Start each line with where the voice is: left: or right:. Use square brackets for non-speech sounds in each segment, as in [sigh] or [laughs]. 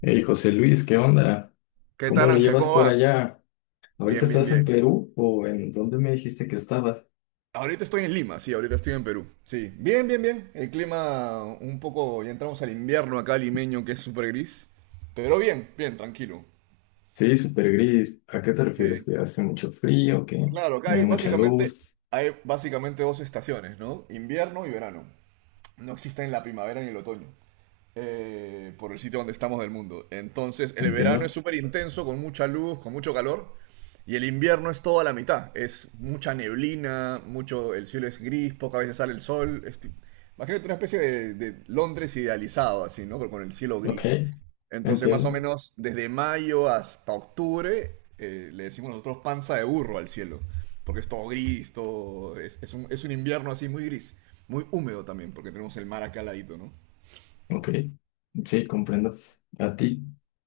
left: Hey, José Luis, ¿qué onda?
right: ¿Qué
left: ¿Cómo
right: tal,
left: lo
right: Ángel?
left: llevas
right: ¿Cómo
left: por
right: vas?
left: allá? ¿Ahorita
right: Bien, bien,
left: estás en
right: bien.
left: Perú o en dónde me dijiste que estabas?
right: Ahorita estoy en Lima, sí, ahorita estoy en Perú. Sí, bien, bien, bien. El clima un poco, ya entramos al invierno acá limeño, que es súper gris. Pero bien, bien, tranquilo.
left: Sí, súper gris. ¿A qué te
right: Sí,
left: refieres? ¿Que hace mucho frío? ¿Que
right: claro, acá
left: no hay
right: hay
left: mucha
right: básicamente,
left: luz?
right: hay básicamente dos estaciones, ¿no? Invierno y verano. No existen la primavera ni el otoño, por el sitio donde estamos del mundo. Entonces, el verano es
left: Entiendo.
right: súper intenso, con mucha luz, con mucho calor. Y el invierno es toda la mitad. Es mucha neblina, mucho, el cielo es gris, pocas veces sale el sol. Imagínate una especie de Londres idealizado, así, ¿no? Pero con el cielo
left: Ok,
right: gris. Entonces, más o
left: entiendo.
right: menos desde mayo hasta octubre, le decimos nosotros panza de burro al cielo. Porque es todo gris, todo. Es un invierno así muy gris. Muy húmedo también, porque tenemos el mar acá al ladito, ¿no?
left: Ok, sí, comprendo. ¿A ti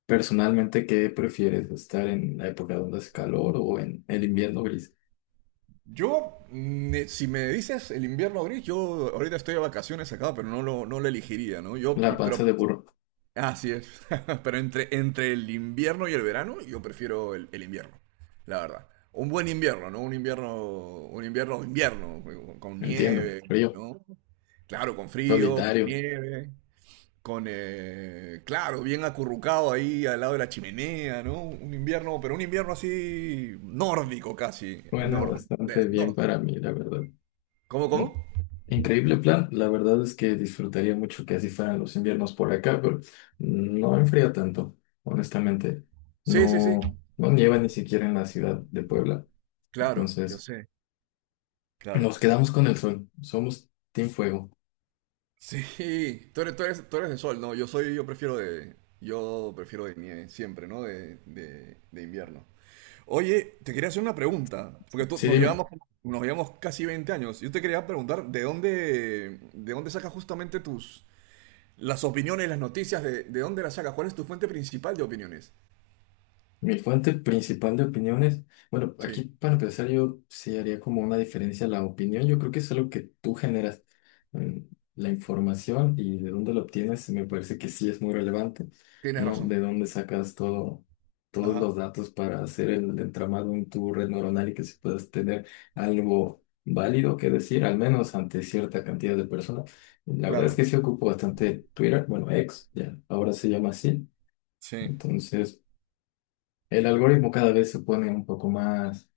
left: personalmente qué prefieres? ¿Estar en la época donde hace calor o en el invierno gris?
right: Yo, si me dices el invierno gris, yo ahorita estoy de vacaciones acá, pero no lo elegiría, ¿no? Yo, y-
left: La
right: pero,
left: panza de burro.
right: así es. [laughs] Pero entre el invierno y el verano, yo prefiero el invierno, la verdad. Un buen invierno, ¿no? Un invierno, invierno, con
left: Entiendo.
right: nieve,
left: Frío,
right: ¿no? Claro, con frío, con
left: solitario.
right: nieve, claro, bien acurrucado ahí al lado de la chimenea, ¿no? Un invierno, pero un invierno así nórdico casi,
left: Bueno, bastante
right: del
left: bien para
right: norte.
left: mí, la verdad.
right: ¿Cómo, cómo?
left: Increíble plan, la verdad es que disfrutaría mucho que así fueran los inviernos por acá, pero no enfría tanto, honestamente.
right: Sí, sí, sí.
left: No, no nieva ni siquiera en la ciudad de Puebla,
right: Claro, yo
left: entonces
right: sé, claro.
left: nos quedamos con el sol, somos Team Fuego.
right: Sí, [laughs] tú eres de sol, ¿no? Yo prefiero de nieve, siempre, ¿no? De invierno. Oye, te quería hacer una pregunta, porque tú,
left: Sí,
right: nos
left: dime.
right: llevamos, nos llevamos casi 20 años. Yo te quería preguntar, ¿de dónde sacas justamente tus, las opiniones, las noticias, de dónde las sacas? ¿Cuál es tu fuente principal de opiniones?
left: Mi fuente principal de opiniones, bueno, aquí
right: Sí,
left: para empezar yo sí haría como una diferencia la opinión, yo creo que es algo que tú generas. Mm, la información y de dónde la obtienes me parece que sí es muy relevante,
right: tienes
left: ¿no?
right: razón.
left: De dónde sacas todo, todos
right: Ajá,
left: los datos para hacer el entramado en tu red neuronal y que se puedas tener algo válido que decir, al menos ante cierta cantidad de personas. La verdad es
right: claro.
left: que sí ocupo bastante Twitter, bueno, ex, ya, ahora se llama así,
right: Sí,
left: entonces. El algoritmo cada vez se pone un poco más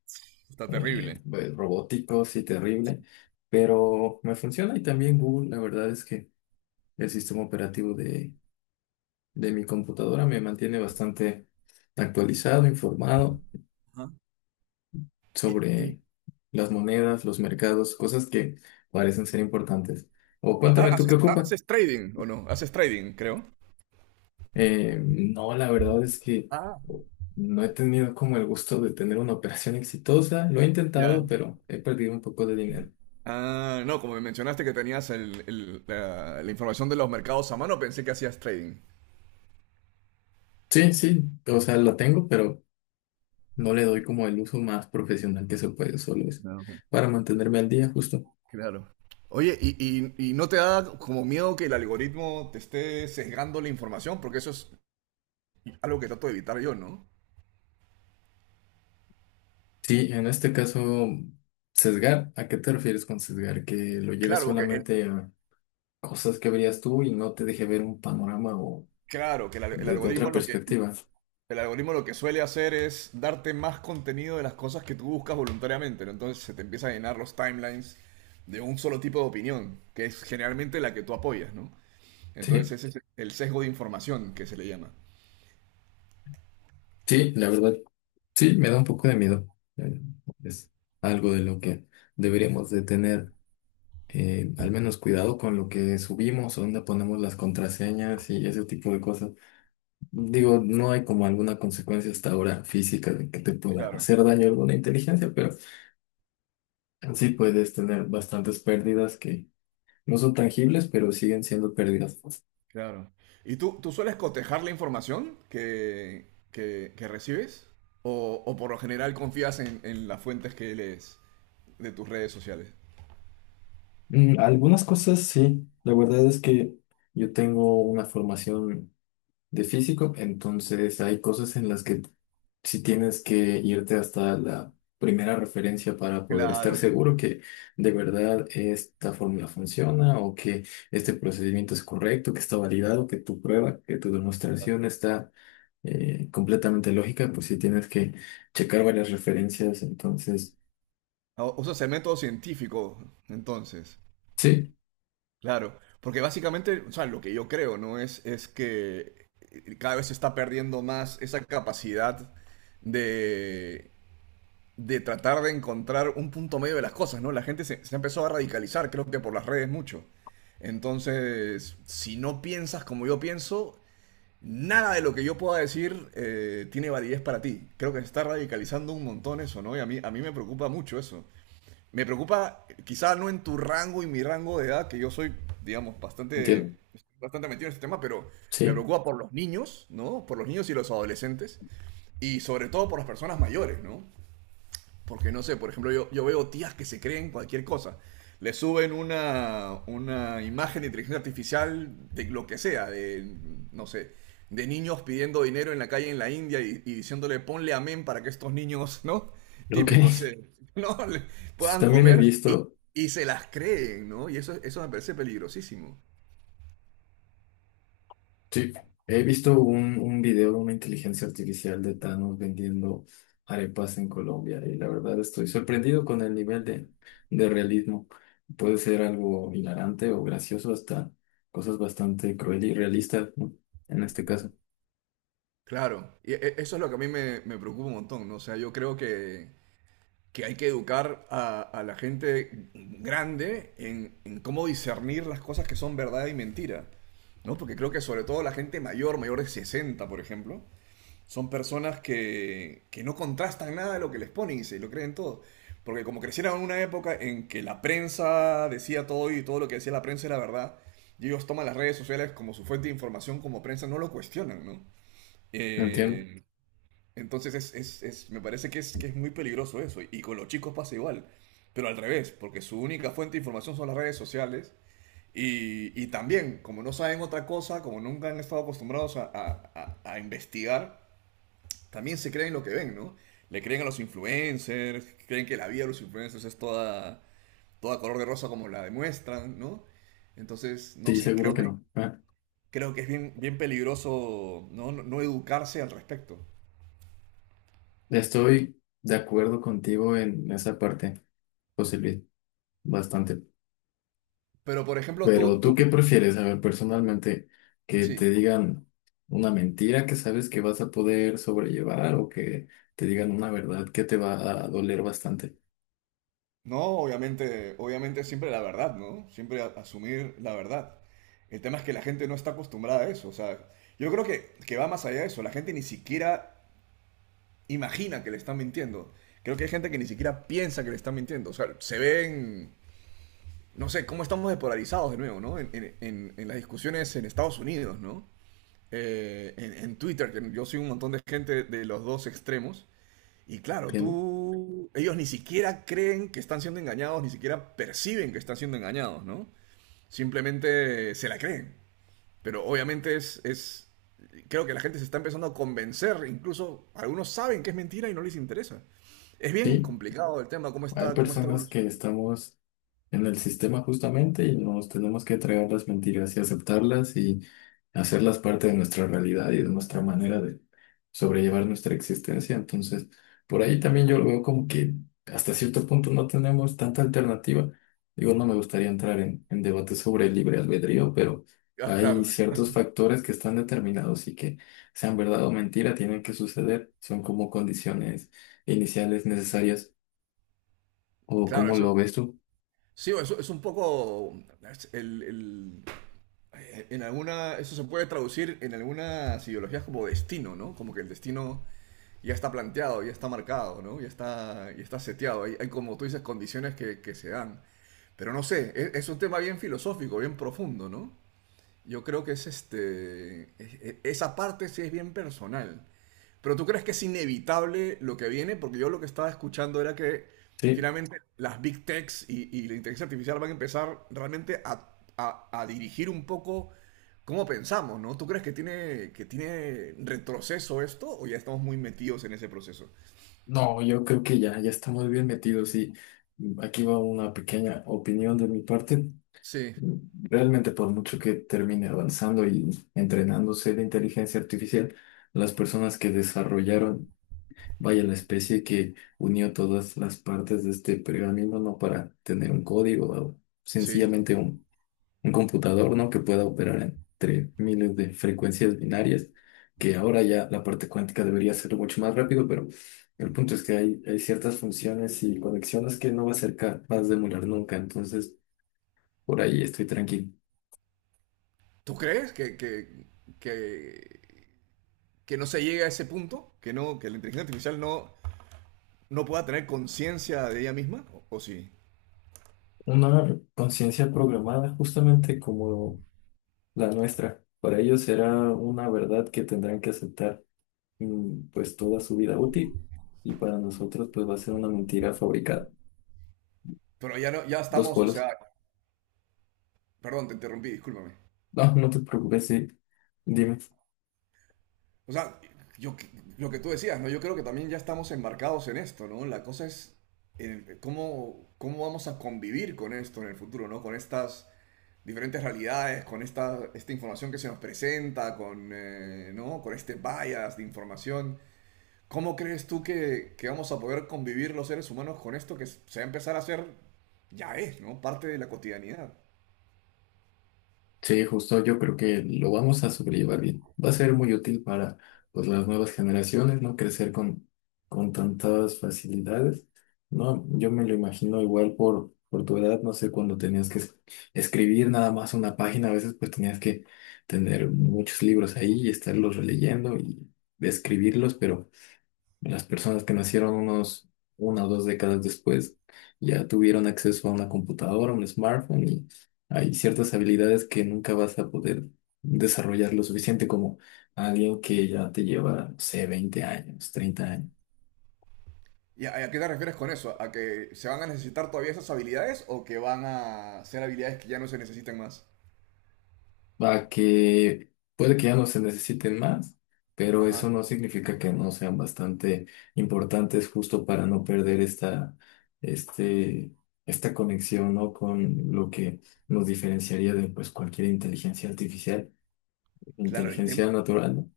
right: está terrible.
left: pues, robótico, sí,
right: Sí.
left: terrible, pero me funciona y también Google, la verdad es que el sistema operativo de mi computadora me mantiene bastante actualizado, informado
right: Ajá. Y, y-
left: sobre las monedas, los mercados, cosas que parecen ser importantes. O cuéntame tú qué
right: ¿Haces,
left: ocupa.
right: haces trading o no? Haces trading, creo.
left: No, la verdad es que
right: Ah,
left: no he tenido como el gusto de tener una operación exitosa, lo he
right: ya.
left: intentado, pero he perdido un poco de dinero.
right: Ah, no, como me mencionaste que tenías la información de los mercados a mano, pensé que hacías trading.
left: Sí, sí, o sea, la tengo, pero no le doy como el uso más profesional que se puede, solo es
right: No, ok.
left: para mantenerme al día, justo.
right: Claro. Oye, ¿y no te da como miedo que el algoritmo te esté sesgando la información? Porque eso es algo que trato de evitar yo, ¿no?
left: Sí, en este caso, sesgar, ¿a qué te refieres con sesgar? Que lo lleves
right: Claro, que el,
left: solamente a cosas que verías tú y no te deje ver un panorama o
right: claro, que el, al- el
left: desde otra
right: algoritmo lo que,
left: perspectiva.
right: el algoritmo lo que suele hacer es darte más contenido de las cosas que tú buscas voluntariamente, ¿no? Entonces se te empieza a llenar los timelines de un solo tipo de opinión, que es generalmente la que tú apoyas, ¿no?
left: Sí,
right: Entonces ese es el sesgo de información que se le llama.
left: sí, la verdad, sí, me da un poco de miedo. Eh, Es algo de lo que deberíamos de tener al menos cuidado con lo que subimos, dónde ponemos las contraseñas y ese tipo de cosas. Digo, no hay como alguna consecuencia hasta ahora física de que te pueda
right: Claro,
left: hacer daño alguna inteligencia, pero sí puedes tener bastantes pérdidas que no son tangibles, pero siguen siendo pérdidas.
right: claro. ¿Y tú sueles cotejar la información que recibes? ¿O por lo general confías en las fuentes que lees de tus redes sociales?
left: Algunas cosas sí, la verdad es que yo tengo una formación de físico, entonces hay cosas en las que si tienes que irte hasta la primera referencia para poder estar
right: Claro.
left: seguro que de verdad esta fórmula funciona o que este procedimiento es correcto, que está validado, que tu prueba, que tu demostración está completamente lógica, pues si tienes que checar varias referencias, entonces
right: Usas el método científico, entonces.
left: sí,
right: Claro, porque básicamente, o sea, lo que yo creo, ¿no? Es que cada vez se está perdiendo más esa capacidad de, de tratar de encontrar un punto medio de las cosas, ¿no? La gente se empezó a radicalizar, creo que por las redes mucho. Entonces, si no piensas como yo pienso, nada de lo que yo pueda decir tiene validez para ti. Creo que se está radicalizando un montón eso, ¿no? Y a mí me preocupa mucho eso. Me preocupa, quizás no en tu rango y mi rango de edad, que yo soy, digamos, bastante,
left: entiendo,
right: bastante metido en este tema, pero me
left: sí,
right: preocupa por los niños, ¿no? Por los niños y los adolescentes, y sobre todo por las personas mayores, ¿no? Porque no sé, por ejemplo, yo veo tías que se creen cualquier cosa. Le suben una imagen de inteligencia artificial de lo que sea, de, no sé, de niños pidiendo dinero en la calle en la India y diciéndole ponle amén para que estos niños, ¿no?
left: ok.
right: Típicos,
left: [laughs]
right: [laughs] ¿no?
left: Sí,
right: Puedan
left: También he
right: comer y,
left: visto
right: y se las creen, ¿no? Y eso me parece peligrosísimo.
left: Sí, he visto un video de una inteligencia artificial de Thanos vendiendo arepas en Colombia y la verdad estoy sorprendido con el nivel de realismo. Puede ser algo hilarante o gracioso, hasta cosas bastante cruel y realistas, ¿no? En este caso,
right: Claro, y eso es lo que a mí me preocupa un montón, ¿no? O sea, yo creo que, hay que educar a la gente grande en cómo discernir las cosas que son verdad y mentira, ¿no? Porque creo que sobre todo la gente mayor, mayor de 60, por ejemplo, son personas que no contrastan nada de lo que les ponen y se lo creen todo. Porque como crecieron en una época en que la prensa decía todo y todo lo que decía la prensa era verdad, y ellos toman las redes sociales como su fuente de información, como prensa, no lo cuestionan, ¿no?
left: entiendo.
right: Eh, entonces me parece que es muy peligroso eso. Y con los chicos pasa igual. Pero al revés, porque su única fuente de información son las redes sociales. Y también, como no saben otra cosa, como nunca han estado acostumbrados a investigar, también se creen lo que ven, ¿no? Le creen a los influencers, creen que la vida de los influencers es toda color de rosa como la demuestran, ¿no? Entonces, no
left: Sí,
right: sé,
left: seguro
right: creo
left: que
right: que,
left: no. Ah,
right: creo que es bien, bien peligroso no educarse al respecto.
left: estoy de acuerdo contigo en esa parte, José Luis, bastante.
right: Pero, por ejemplo,
left: Pero ¿tú qué prefieres? A ver, personalmente, que
right: sí.
left: te digan una mentira que sabes que vas a poder sobrellevar o que te digan una verdad que te va a doler bastante.
right: No, obviamente siempre la verdad, ¿no? Siempre asumir la verdad. El tema es que la gente no está acostumbrada a eso. O sea, yo creo que va más allá de eso. La gente ni siquiera imagina que le están mintiendo. Creo que hay gente que ni siquiera piensa que le están mintiendo. O sea, se ven, no sé, cómo estamos despolarizados de nuevo, ¿no? En las discusiones en Estados Unidos, ¿no? En Twitter, que yo soy un montón de gente de los dos extremos. Y claro,
left: ¿Entiendo?
right: tú, ellos ni siquiera creen que están siendo engañados, ni siquiera perciben que están siendo engañados, ¿no? Simplemente se la creen. Pero obviamente es, creo que la gente se está empezando a convencer, incluso algunos saben que es mentira y no les interesa. Es bien
left: Sí,
right: complicado el tema, cómo
left: hay
right: está, cómo está
left: personas que
right: evolucionando.
left: estamos en el sistema justamente y nos tenemos que tragar las mentiras y aceptarlas y hacerlas parte de nuestra realidad y de nuestra manera de sobrellevar nuestra existencia. Entonces, por ahí también yo lo veo como que hasta cierto punto no tenemos tanta alternativa. Digo, no me gustaría entrar en debates sobre el libre albedrío, pero
right: Ah,
left: hay
right: claro,
left: ciertos factores que están determinados y que sean verdad o mentira, tienen que suceder. Son como condiciones iniciales necesarias. ¿O
right: claro,
left: cómo
right: eso,
left: lo ves tú?
right: sí, eso es un poco, es en alguna, eso se puede traducir en algunas ideologías como destino, ¿no? Como que el destino ya está planteado, ya está marcado, ¿no? Ya está seteado. Hay, como tú dices, condiciones que se dan. Pero no sé, es un tema bien filosófico, bien profundo, ¿no? Yo creo que es este. Esa parte sí es bien personal. Pero tú crees que es inevitable lo que viene, porque yo lo que estaba escuchando era que
left: Sí.
right: finalmente las big techs y la inteligencia artificial van a empezar realmente a dirigir un poco cómo pensamos, ¿no? ¿Tú crees que tiene retroceso esto o ya estamos muy metidos en ese proceso?
left: No, yo creo que ya, ya estamos bien metidos y aquí va una pequeña opinión de mi parte.
right: Sí,
left: Realmente por mucho que termine avanzando y entrenándose la inteligencia artificial, las personas que desarrollaron, vaya la especie que unió todas las partes de este pergamino, no para tener un código o
right: sí.
left: sencillamente un computador, ¿no? Que pueda operar entre miles de frecuencias binarias, que ahora ya la parte cuántica debería ser mucho más rápido, pero el punto es que hay ciertas funciones y conexiones que no va a ser capaz de emular nunca, entonces por ahí estoy tranquilo.
right: ¿Tú crees que, que no se llegue a ese punto? ¿Que no, que la inteligencia artificial no pueda tener conciencia de ella misma, o sí.
left: Una conciencia programada justamente como la nuestra, para ellos será una verdad que tendrán que aceptar pues toda su vida útil y para nosotros pues va a ser una mentira fabricada.
right: Pero ya no, ya
left: Dos
right: estamos, o
left: polos.
right: sea, perdón, te interrumpí, discúlpame.
left: No, no te preocupes, sí. Dime.
right: O sea, yo, que- lo que tú decías, ¿no? Yo creo que también ya estamos embarcados en esto, ¿no? La cosa es cómo vamos a convivir con esto en el futuro, ¿no? Con estas diferentes realidades, con esta información que se nos presenta, ¿no? Con este bias de información. ¿Cómo crees tú que, vamos a poder convivir los seres humanos con esto que se va a empezar a hacer, ya es, ¿no? Parte de la cotidianidad.
left: Sí, justo yo creo que lo vamos a sobrellevar bien. Va a ser muy útil para pues, las nuevas generaciones, ¿no? Crecer con tantas facilidades, ¿no? Yo me lo imagino igual por tu edad, no sé, cuando tenías que escribir nada más una página, a veces pues tenías que tener muchos libros ahí y estarlos releyendo y escribirlos, pero las personas que nacieron unos una o dos décadas después ya tuvieron acceso a una computadora, un smartphone y hay ciertas habilidades que nunca vas a poder desarrollar lo suficiente como alguien que ya te lleva, no sé, 20 años, 30 años.
right: ¿Y a qué te refieres con eso? ¿A que se van a necesitar todavía esas habilidades o que van a ser habilidades que ya no se necesitan más?
left: Va que puede que ya no se necesiten más, pero eso
right: Ajá.
left: no significa que no sean bastante importantes justo para no perder este, esta conexión, ¿no? Con lo que nos diferenciaría de pues, cualquier inteligencia artificial,
right: Claro, el tema,
left: inteligencia natural, ¿no?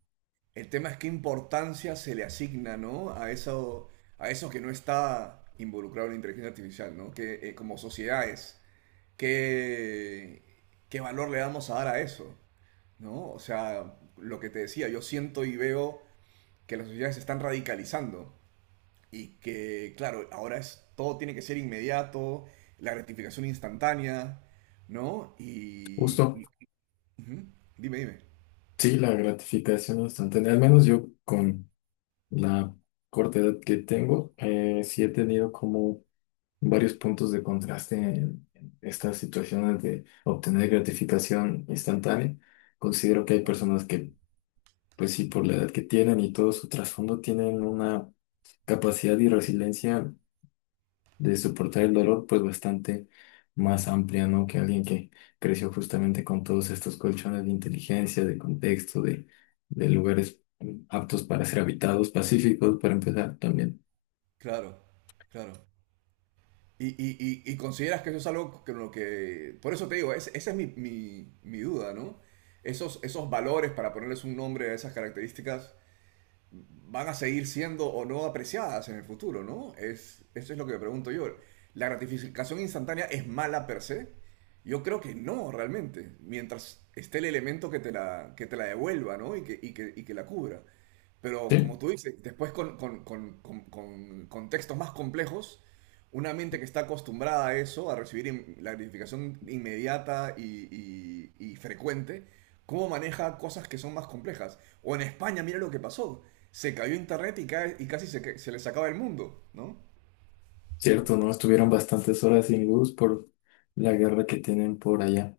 right: el tema es qué importancia se le asigna, ¿no? A eso que no está involucrado en la inteligencia artificial, ¿no? Que como sociedades, ¿qué, qué valor le vamos a dar a eso? ¿No? O sea, lo que te decía, yo siento y veo que las sociedades se están radicalizando y que, claro, ahora es, todo tiene que ser inmediato, la gratificación instantánea, ¿no?
left: Justo,
right: Ujú, dime, dime.
left: sí, la gratificación instantánea, al menos yo con la corta edad que tengo, sí he tenido como varios puntos de contraste en estas situaciones de obtener gratificación instantánea. Considero que hay personas que, pues sí, por la edad que tienen y todo su trasfondo, tienen una capacidad y resiliencia de soportar el dolor, pues bastante más amplia, ¿no? Que alguien que creció justamente con todos estos colchones de inteligencia, de contexto, de lugares aptos para ser habitados, pacíficos, para empezar también.
right: Claro, claro. Y, y- y consideras que eso es algo que lo que... Por eso te digo, esa es mi duda, ¿no? Esos valores, para ponerles un nombre a esas características, van a seguir siendo o no apreciadas en el futuro, ¿no? Eso es lo que me pregunto yo. ¿La gratificación instantánea es mala per se? Yo creo que no, realmente, mientras esté el elemento que te la devuelva, ¿no? Y que la cubra. Pero como
left: ¿Sí?
right: tú dices, después con contextos más complejos, una mente que está acostumbrada a eso, a recibir la gratificación inmediata y frecuente, cómo maneja cosas que son más complejas. O en España, mira lo que pasó. Se cayó internet y casi se les acaba el mundo, ¿no?
left: Cierto, ¿no? Estuvieron bastantes horas sin luz por la guerra que tienen por allá.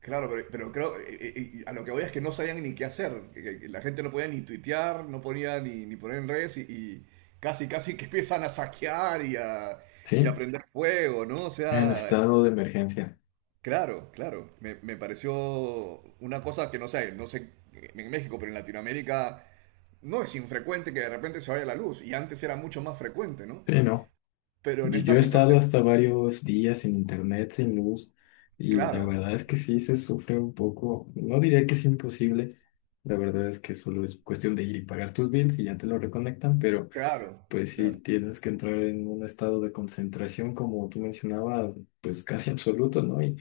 right: Claro, pero creo, a lo que voy es que no sabían ni qué hacer. Que La gente no podía ni tuitear, no podía ni poner en redes y casi, casi que empiezan a saquear y a
left: Sí,
right: prender fuego, ¿no? O
left: en
right: sea,
left: estado de emergencia.
right: claro, claro. Me pareció una cosa que no sé en México, pero en Latinoamérica no es infrecuente que de repente se vaya la luz. Y antes era mucho más frecuente, ¿no?
left: Sí, ¿no?
right: Pero en
left: Yo
right: esta
left: he estado
right: situación,
left: hasta varios días sin internet, sin luz, y la
right: claro,
left: verdad es que sí se sufre un poco. No diría que es imposible, la verdad es que solo es cuestión de ir y pagar tus bills y ya te lo reconectan, pero.
right: claro,
left: Pues
right: claro,
left: sí, tienes que entrar en un estado de concentración, como tú mencionabas, pues casi absoluto, ¿no? Y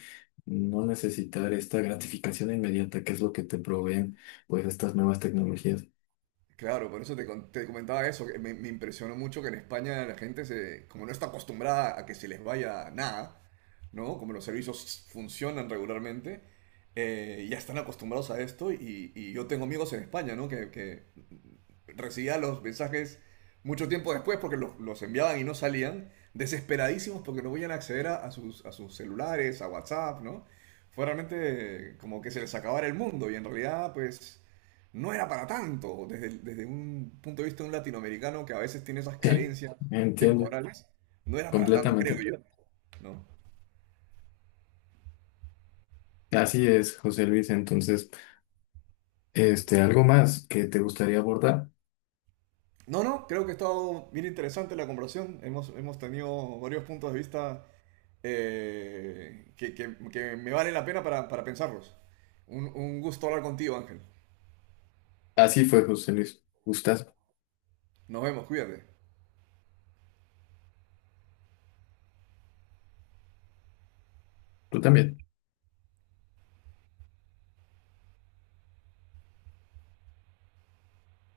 left: no necesitar esta gratificación inmediata, que es lo que te proveen, pues, estas nuevas tecnologías.
right: claro. Por eso te comentaba eso, que me impresionó mucho que en España la gente se, como no está acostumbrada a que se les vaya nada, ¿no? Como los servicios funcionan regularmente, ya están acostumbrados a esto y yo tengo amigos en España, ¿no? Que recibía los mensajes mucho tiempo después porque los enviaban y no salían, desesperadísimos porque no podían acceder a sus celulares, a WhatsApp, ¿no? Fue realmente como que se les acabara el mundo y en realidad pues no era para tanto desde un punto de vista de un latinoamericano que a veces tiene esas
left: Sí,
right: carencias
left: entiendo,
right: temporales, no era para tanto, creo
left: completamente.
right: yo, ¿no?
left: Así es, José Luis. Entonces, este, algo más que te gustaría abordar.
right: No, no, creo que ha estado bien interesante la conversación. Hemos tenido varios puntos de vista, que, que me vale la pena para pensarlos. Un gusto hablar contigo, Ángel.
left: Así fue, José Luis. Gustas,
right: Nos vemos, cuídate.
left: tú también.